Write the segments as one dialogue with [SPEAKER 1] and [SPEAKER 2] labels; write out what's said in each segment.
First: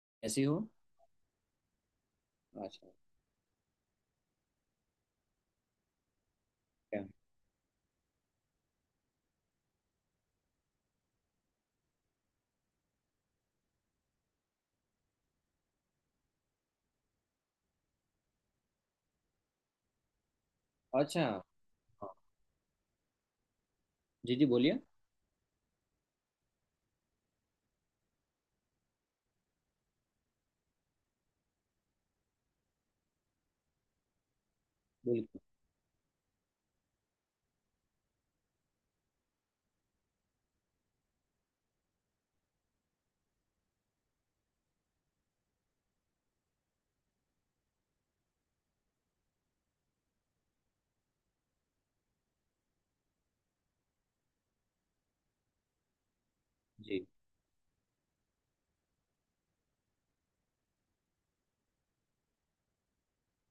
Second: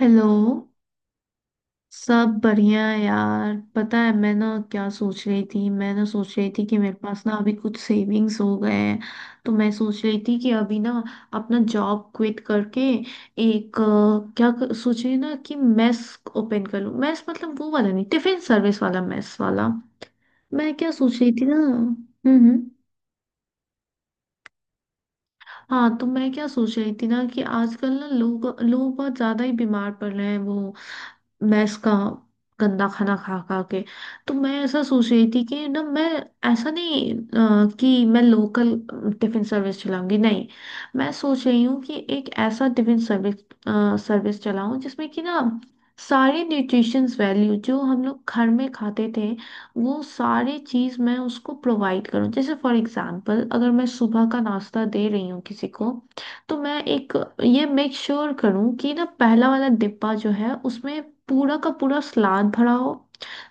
[SPEAKER 1] Hello.
[SPEAKER 2] ऐसी हो।
[SPEAKER 1] सब बढ़िया
[SPEAKER 2] अच्छा।
[SPEAKER 1] है यार। पता है मैं ना क्या सोच रही थी? मैं ना सोच रही थी कि मेरे
[SPEAKER 2] क्या?
[SPEAKER 1] पास ना अभी कुछ सेविंग्स हो गए हैं। तो मैं सोच रही थी कि अभी ना अपना जॉब क्विट करके एक सोच रही हूँ ना कि मेस ओपन कर लूँ। मेस मतलब वो वाला नहीं, टिफिन सर्विस वाला मेस वाला। मैं क्या सोच
[SPEAKER 2] अच्छा,
[SPEAKER 1] रही
[SPEAKER 2] हाँ।
[SPEAKER 1] थी ना।
[SPEAKER 2] जी जी, बोलिए।
[SPEAKER 1] हाँ तो मैं क्या सोच रही थी ना कि आजकल ना लोग लोग बहुत ज्यादा ही बीमार पड़ रहे हैं वो मैस का गंदा खाना खा खा के। तो मैं ऐसा सोच रही
[SPEAKER 2] बिल्कुल।
[SPEAKER 1] थी कि ना मैं ऐसा नहीं, कि मैं लोकल टिफिन सर्विस चलाऊंगी नहीं। मैं सोच रही हूँ कि एक ऐसा टिफिन सर्विस सर्विस चलाऊं जिसमें कि ना सारे न्यूट्रिशंस वैल्यू जो हम लोग घर में खाते थे वो सारी चीज़ मैं उसको प्रोवाइड करूं। जैसे फॉर एग्जांपल अगर मैं सुबह का नाश्ता दे रही हूँ किसी को तो मैं
[SPEAKER 2] जी।
[SPEAKER 1] एक ये मेक श्योर करूं कि ना पहला वाला डिब्बा जो है उसमें पूरा का पूरा सलाद भरा हो।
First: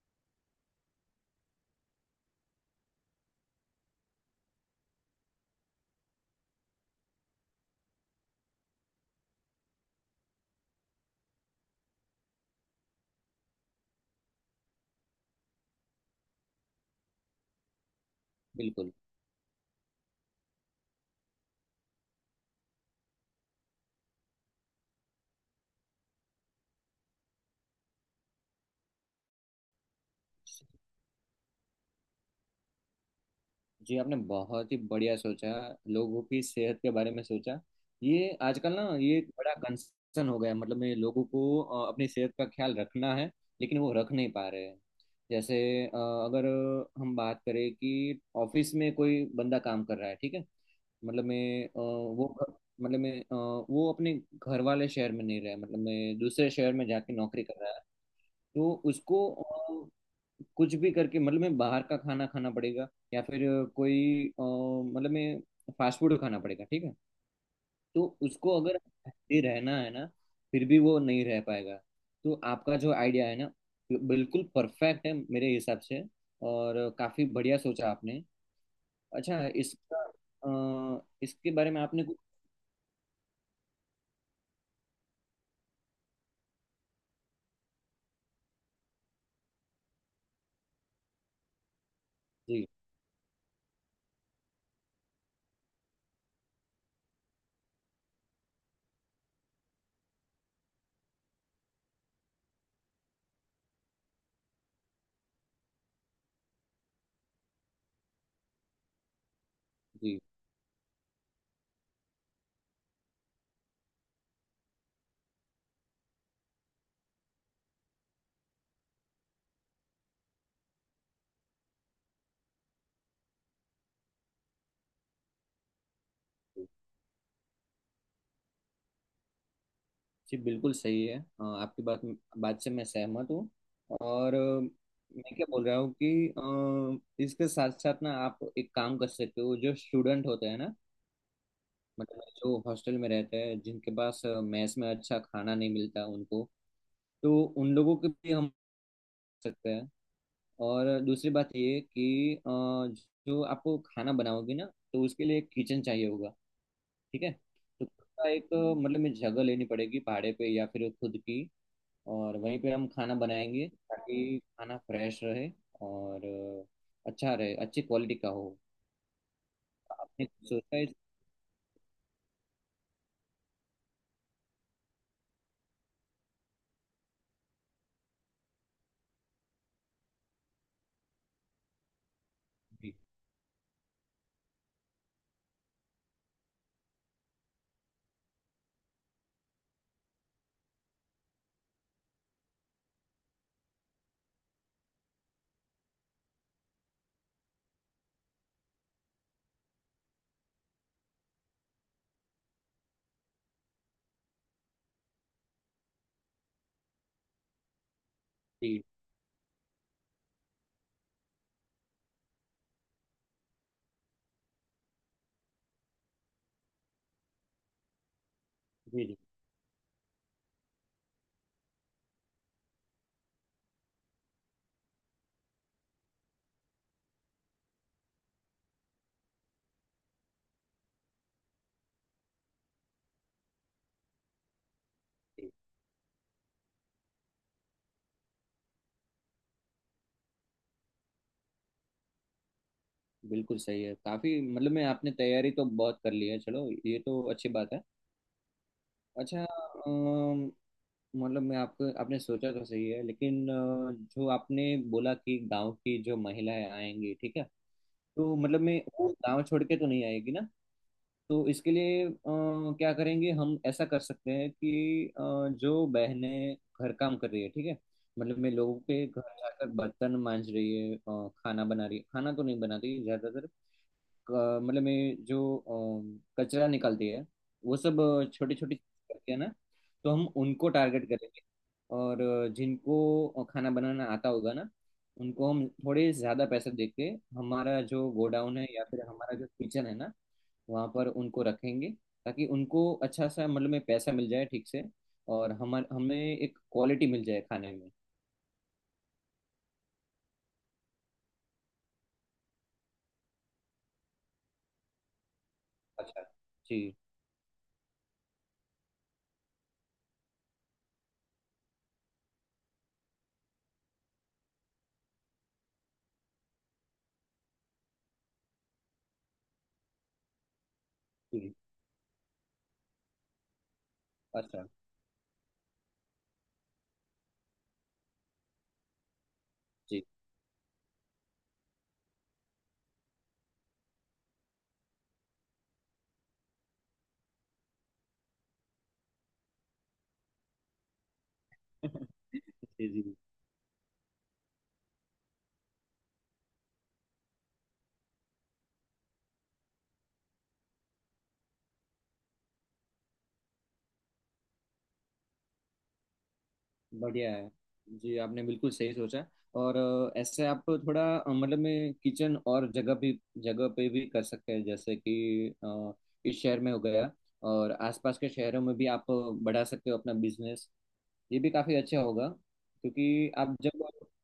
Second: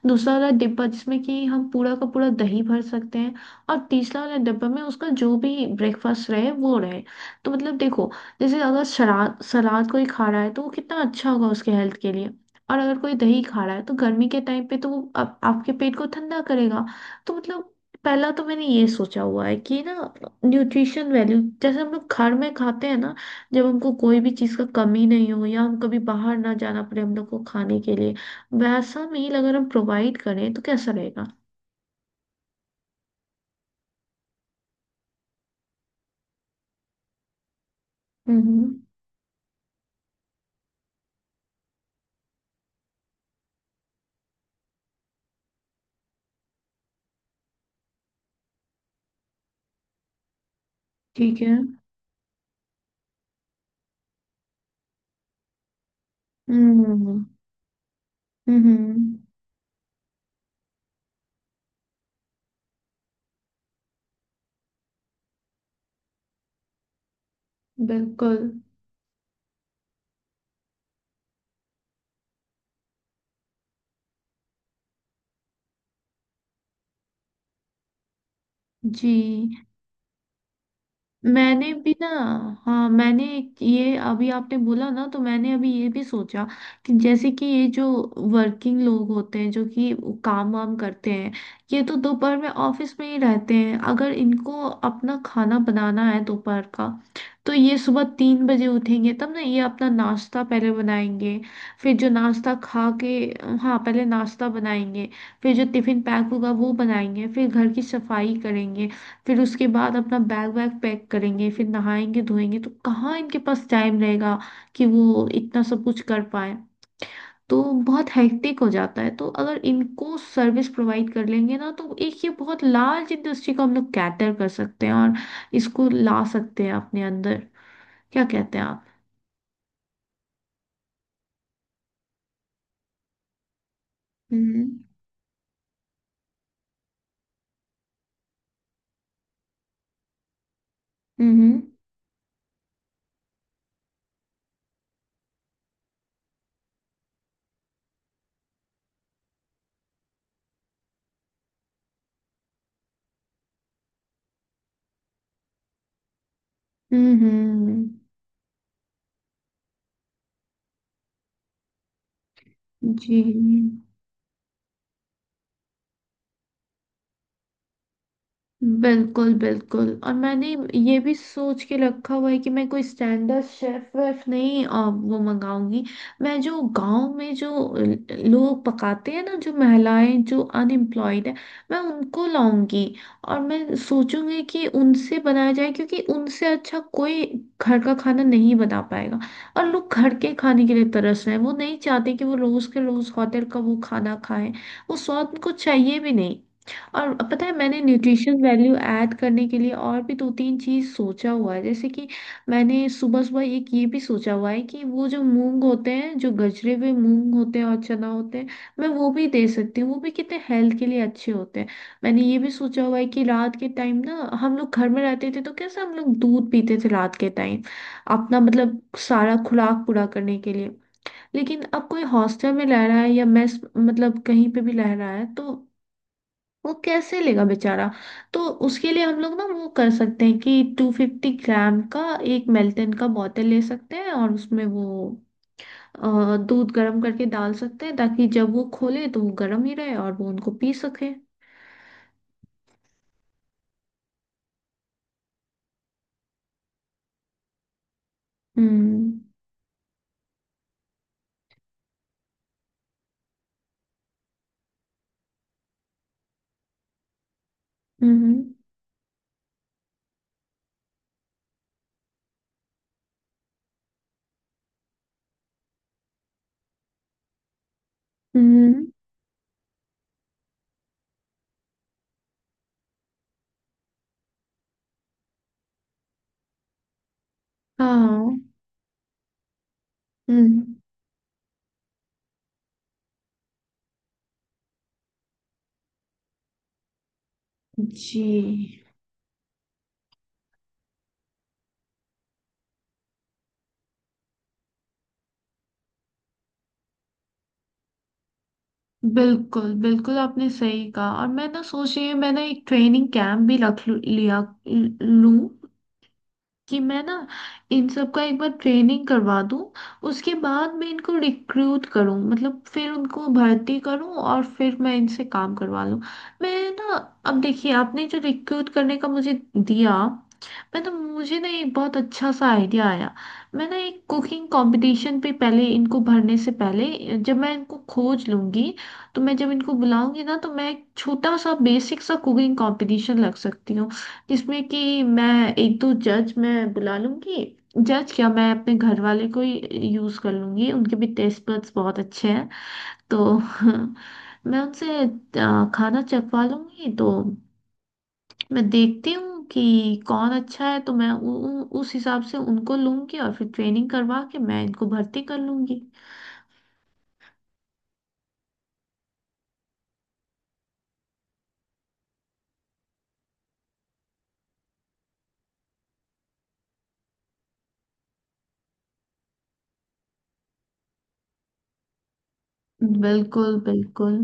[SPEAKER 1] दूसरा वाला डिब्बा जिसमें कि हम पूरा का पूरा दही भर सकते हैं। और तीसरा वाला डिब्बा में उसका जो भी ब्रेकफास्ट रहे वो रहे। तो मतलब देखो। जैसे अगर सलाद सलाद कोई खा रहा है तो वो कितना अच्छा होगा उसके हेल्थ के लिए। और अगर कोई दही खा रहा है तो गर्मी के टाइम पे तो वो आपके पेट को ठंडा करेगा। तो मतलब पहला तो मैंने ये
[SPEAKER 2] बिल्कुल।
[SPEAKER 1] सोचा हुआ है कि ना न्यूट्रिशन वैल्यू जैसे हम लोग घर में खाते हैं ना, जब हमको कोई भी चीज़ का कमी नहीं हो या हम कभी बाहर ना जाना पड़े हम लोग को खाने के लिए, वैसा मील अगर हम प्रोवाइड करें तो कैसा रहेगा।
[SPEAKER 2] जी, आपने बहुत ही बढ़िया सोचा। लोगों की सेहत के बारे में सोचा। ये आजकल
[SPEAKER 1] हम्म।
[SPEAKER 2] ना, ये एक बड़ा कंसर्न हो गया। मतलब मैं लोगों को अपनी सेहत का ख्याल रखना है। लेकिन वो रख नहीं पा रहे हैं। जैसे अगर हम बात करें कि ऑफिस में कोई बंदा काम कर रहा है, ठीक है। मतलब
[SPEAKER 1] ठीक है।
[SPEAKER 2] मैं वो, मतलब मैं वो अपने घर वाले शहर में नहीं रहा, मतलब मैं दूसरे शहर में जाके
[SPEAKER 1] हम्म
[SPEAKER 2] नौकरी कर रहा है। तो
[SPEAKER 1] हम्म।
[SPEAKER 2] उसको कुछ भी करके मतलब मैं बाहर का खाना खाना पड़ेगा। या फिर कोई मतलब मैं फास्ट फूड खाना पड़ेगा, ठीक है। तो
[SPEAKER 1] बिल्कुल।
[SPEAKER 2] उसको अगर हेल्दी रहना है ना, फिर भी वो नहीं रह पाएगा। तो आपका जो आइडिया है ना, बिल्कुल परफेक्ट है मेरे हिसाब से। और काफी बढ़िया सोचा आपने।
[SPEAKER 1] जी।
[SPEAKER 2] अच्छा, इसके
[SPEAKER 1] मैंने
[SPEAKER 2] बारे में
[SPEAKER 1] भी
[SPEAKER 2] आपने
[SPEAKER 1] ना,
[SPEAKER 2] कुछ।
[SPEAKER 1] हाँ मैंने एक ये अभी आपने बोला ना तो मैंने अभी ये भी सोचा कि जैसे कि ये जो वर्किंग लोग होते हैं जो कि काम वाम करते हैं ये तो दोपहर में
[SPEAKER 2] जी।
[SPEAKER 1] ऑफिस में ही रहते हैं। अगर इनको अपना खाना बनाना है दोपहर का तो ये सुबह 3 बजे उठेंगे तब ना ये अपना नाश्ता पहले बनाएंगे। फिर जो नाश्ता खा के, हाँ पहले नाश्ता बनाएंगे। फिर जो टिफिन पैक होगा वो बनाएंगे फिर घर की सफाई करेंगे। फिर उसके बाद अपना
[SPEAKER 2] जी।
[SPEAKER 1] बैग वैग पैक करेंगे फिर नहाएंगे धोएंगे तो कहाँ इनके पास टाइम रहेगा कि वो इतना सब कुछ कर पाए। तो बहुत हेक्टिक हो जाता है। तो अगर इनको सर्विस प्रोवाइड कर लेंगे ना तो एक ये बहुत लार्ज इंडस्ट्री को हम लोग कैटर कर सकते हैं और इसको ला सकते हैं अपने अंदर। क्या कहते हैं आप?
[SPEAKER 2] जी बिल्कुल सही है। आपकी बात बात से मैं सहमत हूँ। और
[SPEAKER 1] हम्म
[SPEAKER 2] मैं क्या बोल रहा हूँ कि इसके साथ साथ ना, आप एक काम कर सकते हो। जो स्टूडेंट होते हैं ना,
[SPEAKER 1] हम्म
[SPEAKER 2] मतलब जो हॉस्टल में रहते हैं, जिनके पास मेस में अच्छा खाना नहीं मिलता उनको, तो उन लोगों के भी हम सकते हैं। और दूसरी बात ये कि जो आपको खाना बनाओगे ना, तो उसके लिए एक किचन चाहिए होगा, ठीक है। तो
[SPEAKER 1] हम्म।
[SPEAKER 2] उसका एक मतलब में जगह लेनी पड़ेगी भाड़े पे या फिर खुद की। और वहीं पे हम
[SPEAKER 1] जी।
[SPEAKER 2] खाना बनाएंगे ताकि खाना फ्रेश रहे और अच्छा रहे, अच्छी क्वालिटी का हो।
[SPEAKER 1] बिल्कुल बिल्कुल, और
[SPEAKER 2] आपने
[SPEAKER 1] मैंने
[SPEAKER 2] कुछ सोचा है?
[SPEAKER 1] ये भी सोच के रखा हुआ है कि मैं कोई स्टैंडर्ड शेफ वेफ नहीं वो मंगाऊंगी। मैं जो गांव में जो लोग पकाते हैं ना, जो महिलाएं जो अनएम्प्लॉयड है, मैं उनको लाऊंगी।
[SPEAKER 2] जी।
[SPEAKER 1] और मैं सोचूंगी कि उनसे बनाया जाए क्योंकि उनसे अच्छा कोई घर का खाना नहीं बना पाएगा। और लोग घर के खाने के लिए तरस रहे हैं। वो नहीं चाहते कि वो रोज के रोज होटल का वो खाना खाएं। वो स्वाद उनको चाहिए भी नहीं। और पता है मैंने न्यूट्रिशन वैल्यू ऐड करने के लिए और भी दो तीन चीज सोचा हुआ है, जैसे कि मैंने सुबह सुबह एक ये भी सोचा हुआ है कि वो जो मूंग होते हैं जो गजरे हुए मूंग होते हैं और चना होते हैं
[SPEAKER 2] जी।
[SPEAKER 1] मैं वो भी दे सकती हूँ। वो भी कितने हेल्थ के लिए अच्छे होते हैं। मैंने ये भी सोचा हुआ है कि रात के टाइम ना हम लोग घर में रहते थे तो कैसे हम लोग दूध पीते थे रात के टाइम अपना मतलब
[SPEAKER 2] जी। जी।
[SPEAKER 1] सारा खुराक पूरा करने के लिए। लेकिन अब कोई हॉस्टल में रह रहा है या मेस मतलब कहीं पे भी रह रहा है तो वो कैसे लेगा बेचारा? तो उसके लिए हम लोग ना वो कर सकते हैं कि 250 ग्राम का एक मेल्टन का बोतल ले सकते हैं और उसमें वो
[SPEAKER 2] जी,
[SPEAKER 1] दूध गर्म करके डाल सकते हैं ताकि जब वो खोले तो वो गर्म ही रहे और वो उनको पी सके।
[SPEAKER 2] बिल्कुल सही है। काफ़ी मतलब मैं आपने तैयारी तो बहुत कर ली है, चलो ये तो अच्छी बात है।
[SPEAKER 1] हम्म
[SPEAKER 2] अच्छा। अम, मतलब मैं आपको, आपने सोचा तो सही है, लेकिन जो आपने बोला कि गांव की जो महिलाएं आएंगी, ठीक है। तो
[SPEAKER 1] हम्म
[SPEAKER 2] मतलब मैं वो गांव छोड़ के तो नहीं आएगी ना। तो इसके लिए क्या करेंगे हम? ऐसा कर सकते हैं कि जो बहनें घर काम कर रही है, ठीक है। मतलब मैं लोगों
[SPEAKER 1] हम्म।
[SPEAKER 2] के घर जाकर बर्तन मांज रही है, खाना बना रही है, खाना तो नहीं बनाती ज्यादातर। मतलब में जो कचरा निकलती है वो सब
[SPEAKER 1] हाँ।
[SPEAKER 2] छोटी छोटी करती है ना। तो हम उनको
[SPEAKER 1] हम्म।
[SPEAKER 2] टारगेट करेंगे। और जिनको खाना बनाना आता होगा ना, उनको हम थोड़े ज़्यादा पैसे दे के हमारा जो
[SPEAKER 1] जी।
[SPEAKER 2] गोडाउन है या फिर हमारा जो किचन है ना, वहाँ पर उनको रखेंगे। ताकि उनको अच्छा सा मतलब में पैसा मिल जाए ठीक से, और हम हमें एक क्वालिटी मिल जाए खाने में।
[SPEAKER 1] बिल्कुल बिल्कुल आपने सही कहा, और मैं ना सोच रही हूँ मैं ना एक ट्रेनिंग कैंप भी रख लू- लिया लूं।
[SPEAKER 2] अच्छा।
[SPEAKER 1] कि
[SPEAKER 2] जी
[SPEAKER 1] मैं ना इन सब का एक बार ट्रेनिंग करवा दूं। उसके बाद मैं इनको रिक्रूट करूं मतलब फिर उनको भर्ती करूं और फिर मैं इनसे काम करवा लूं। मैं ना, अब देखिए आपने जो रिक्रूट करने का मुझे दिया, मैं तो मुझे ना
[SPEAKER 2] जी।
[SPEAKER 1] एक बहुत अच्छा सा आइडिया आया। मैं ना एक कुकिंग
[SPEAKER 2] अच्छा।
[SPEAKER 1] कंपटीशन पे पहले इनको भरने से पहले जब मैं इनको खोज लूंगी तो मैं जब इनको
[SPEAKER 2] जी।
[SPEAKER 1] बुलाऊंगी ना तो मैं एक छोटा सा बेसिक सा कुकिंग कंपटीशन लग सकती हूँ। जिसमें कि मैं एक दो जज मैं बुला लूंगी। जज क्या, मैं अपने घर वाले को ही यूज कर लूंगी। उनके भी टेस्ट बड्स बहुत अच्छे हैं।
[SPEAKER 2] जी जी।
[SPEAKER 1] तो मैं उनसे खाना चखवा लूंगी। तो मैं देखती हूँ कि कौन अच्छा है तो मैं उ, उ, उस हिसाब से उनको लूंगी और फिर ट्रेनिंग करवा के मैं इनको भर्ती कर लूंगी।
[SPEAKER 2] बढ़िया है। जी आपने बिल्कुल सही सोचा। और ऐसे आप थोड़ा मतलब में किचन और जगह भी, जगह पे भी कर सकते हैं, जैसे कि इस शहर में हो गया और आसपास के शहरों में भी आप बढ़ा सकते हो अपना बिजनेस। ये भी काफ़ी अच्छा होगा क्योंकि आप
[SPEAKER 1] बिल्कुल
[SPEAKER 2] जब
[SPEAKER 1] बिल्कुल।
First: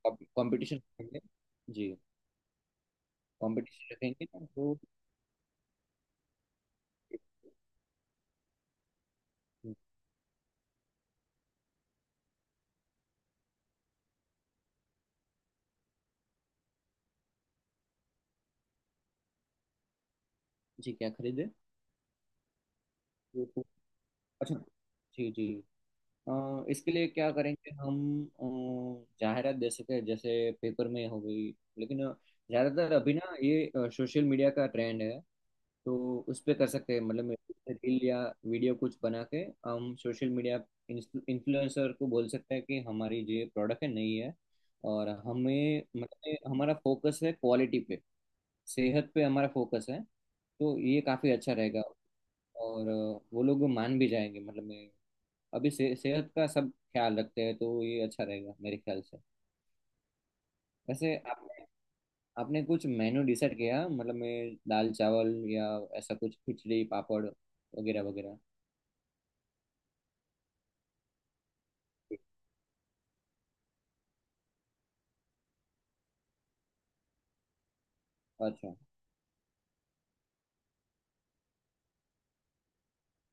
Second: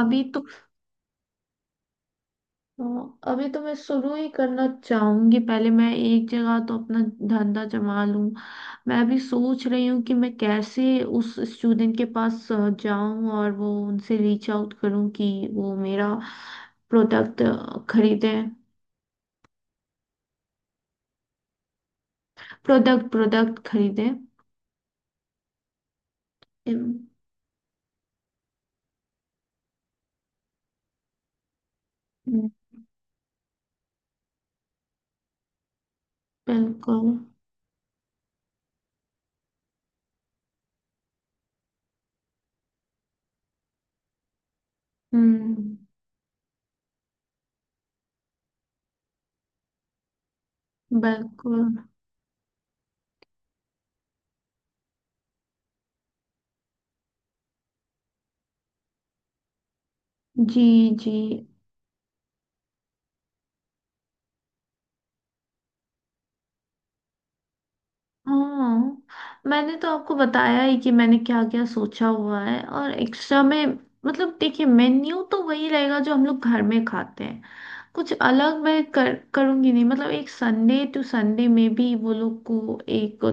[SPEAKER 1] अभी तो
[SPEAKER 2] कंपटीशन रखेंगे। जी।
[SPEAKER 1] हाँ, अभी तो मैं
[SPEAKER 2] कंपटीशन
[SPEAKER 1] शुरू
[SPEAKER 2] रखेंगे
[SPEAKER 1] ही
[SPEAKER 2] ना
[SPEAKER 1] करना
[SPEAKER 2] तो।
[SPEAKER 1] चाहूंगी पहले मैं एक जगह तो अपना धंधा जमा लूं। मैं अभी सोच रही हूँ कि मैं कैसे उस स्टूडेंट के पास जाऊं और वो उनसे रीच आउट करूं कि वो मेरा प्रोडक्ट खरीदे।
[SPEAKER 2] जी। क्या खरीदे?
[SPEAKER 1] प्रोडक्ट प्रोडक्ट खरीदे।
[SPEAKER 2] अच्छा। जी जी।
[SPEAKER 1] इम,
[SPEAKER 2] इसके लिए क्या करेंगे हम? जाहिरात दे सके जैसे पेपर में हो गई, लेकिन ज्यादातर अभी ना, ये सोशल मीडिया का ट्रेंड है। तो उस पे कर सकते हैं,
[SPEAKER 1] बिल्कुल।
[SPEAKER 2] मतलब रील या वीडियो कुछ बना के हम सोशल मीडिया इन्फ्लुएंसर को बोल सकते हैं कि हमारी जो ये प्रोडक्ट है नई है, और
[SPEAKER 1] हम्म।
[SPEAKER 2] हमें मतलब हमारा फोकस है क्वालिटी पे, सेहत पे हमारा फोकस है, तो ये काफ़ी अच्छा
[SPEAKER 1] बिल्कुल।
[SPEAKER 2] रहेगा। और वो लोग मान भी जाएंगे, मतलब अभी से, सेहत का सब ख्याल रखते हैं, तो ये अच्छा रहेगा मेरे ख्याल से।
[SPEAKER 1] जी जी।
[SPEAKER 2] वैसे आपने आपने कुछ मेनू डिसाइड किया, मतलब मैं दाल चावल या ऐसा कुछ, खिचड़ी पापड़ वगैरह वगैरह?
[SPEAKER 1] हाँ मैंने तो आपको बताया ही कि मैंने क्या क्या सोचा हुआ है और एक्स्ट्रा में। मतलब देखिए मेन्यू तो वही रहेगा जो हम लोग घर में खाते हैं। कुछ अलग
[SPEAKER 2] अच्छा।
[SPEAKER 1] मैं कर करूंगी नहीं। मतलब एक संडे टू संडे में भी वो लोग को एक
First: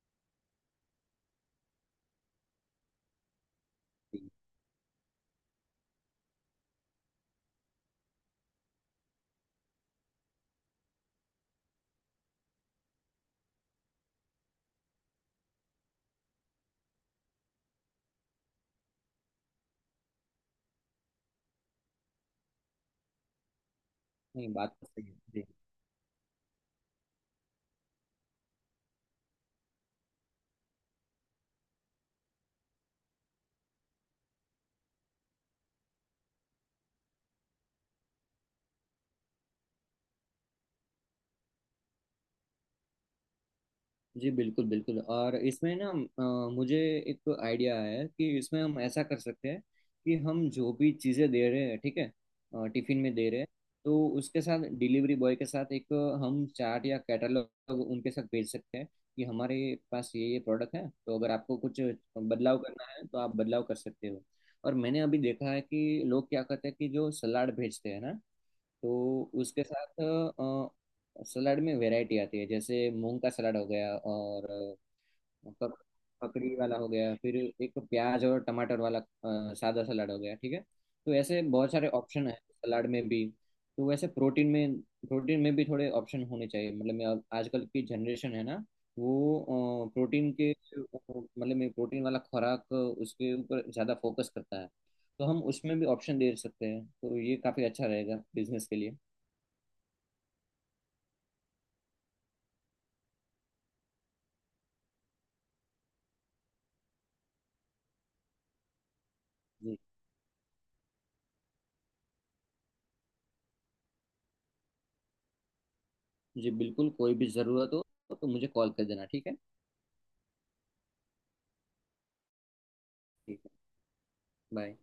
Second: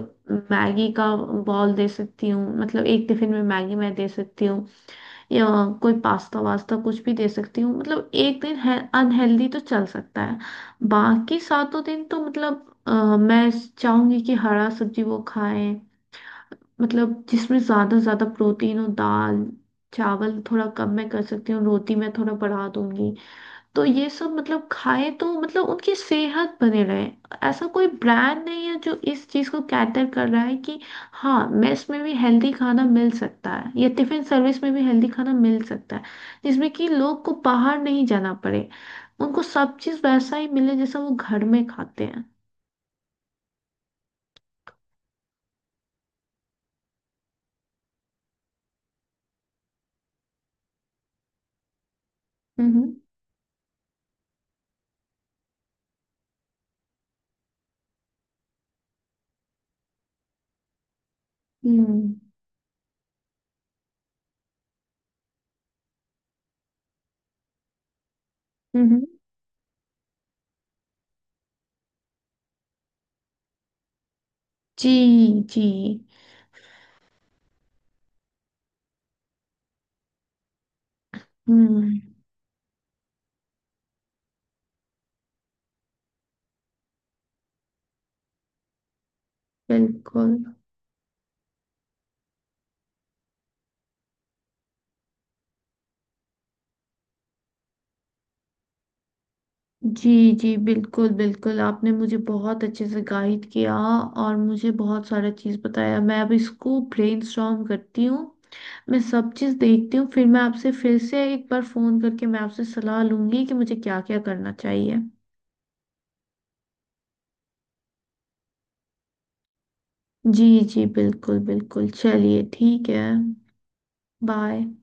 [SPEAKER 1] मैगी का बॉल दे सकती हूँ। मतलब एक टिफिन में मैगी मैं दे
[SPEAKER 2] ठीक।
[SPEAKER 1] सकती हूँ या कोई पास्ता वास्ता कुछ भी दे सकती हूँ। मतलब एक दिन है अनहेल्दी तो चल सकता है। बाकी सातों दिन तो मतलब मैं चाहूंगी कि हरा सब्जी वो खाएं। मतलब जिसमें ज्यादा ज्यादा प्रोटीन हो, दाल चावल थोड़ा कम मैं कर सकती हूँ, रोटी मैं थोड़ा बढ़ा दूंगी। तो ये सब
[SPEAKER 2] नहीं,
[SPEAKER 1] मतलब
[SPEAKER 2] बात तो सही
[SPEAKER 1] खाए
[SPEAKER 2] है
[SPEAKER 1] तो
[SPEAKER 2] जी।
[SPEAKER 1] मतलब उनकी सेहत बने रहे। ऐसा कोई ब्रांड नहीं है जो इस चीज को कैटर कर रहा है कि हाँ मेस में भी हेल्दी खाना मिल सकता है या टिफिन सर्विस में भी हेल्दी खाना मिल सकता है जिसमें कि लोग को बाहर नहीं जाना पड़े। उनको सब चीज वैसा ही मिले जैसा वो घर में खाते हैं।
[SPEAKER 2] जी बिल्कुल बिल्कुल। और इसमें ना मुझे एक आइडिया आया है कि इसमें हम ऐसा कर सकते हैं कि हम जो भी चीज़ें दे रहे हैं, ठीक है,
[SPEAKER 1] हम्म
[SPEAKER 2] टिफिन में दे रहे हैं। तो उसके साथ डिलीवरी बॉय के साथ एक हम चार्ट या कैटलॉग उनके साथ भेज सकते हैं कि हमारे पास ये प्रोडक्ट है, तो अगर आपको कुछ
[SPEAKER 1] हम्म
[SPEAKER 2] बदलाव करना है तो आप बदलाव कर सकते हो। और मैंने अभी देखा है कि लोग क्या करते हैं कि जो सलाड भेजते हैं ना,
[SPEAKER 1] हम्म। हम्म।
[SPEAKER 2] तो उसके साथ सलाद में वैरायटी आती है, जैसे मूंग का सलाद हो गया और
[SPEAKER 1] जी जी।
[SPEAKER 2] पक- पकड़ी वाला हो गया, फिर एक प्याज और टमाटर वाला सादा सलाद हो गया, ठीक है। तो ऐसे बहुत सारे
[SPEAKER 1] हम्म।
[SPEAKER 2] ऑप्शन है सलाद में भी। तो वैसे प्रोटीन में भी थोड़े ऑप्शन होने चाहिए। मतलब मैं आजकल की जनरेशन है ना, वो प्रोटीन
[SPEAKER 1] बिल्कुल।
[SPEAKER 2] के, मतलब मैं प्रोटीन वाला खुराक उसके ऊपर ज़्यादा फोकस करता है। तो हम उसमें भी ऑप्शन दे सकते हैं, तो ये काफ़ी अच्छा रहेगा बिजनेस के लिए।
[SPEAKER 1] जी जी बिल्कुल बिल्कुल आपने मुझे बहुत अच्छे से गाइड किया और मुझे बहुत सारा चीज़ बताया। मैं अब इसको ब्रेनस्टॉर्म करती हूँ। मैं सब चीज़
[SPEAKER 2] जी।
[SPEAKER 1] देखती हूँ फिर मैं आपसे फिर से एक बार फ़ोन करके मैं आपसे सलाह लूँगी कि मुझे क्या क्या करना चाहिए।
[SPEAKER 2] जी बिल्कुल, कोई भी ज़रूरत हो तो मुझे कॉल कर देना, ठीक है।
[SPEAKER 1] जी जी बिल्कुल बिल्कुल। चलिए ठीक है।
[SPEAKER 2] ठीक है।
[SPEAKER 1] बाय।
[SPEAKER 2] बाय।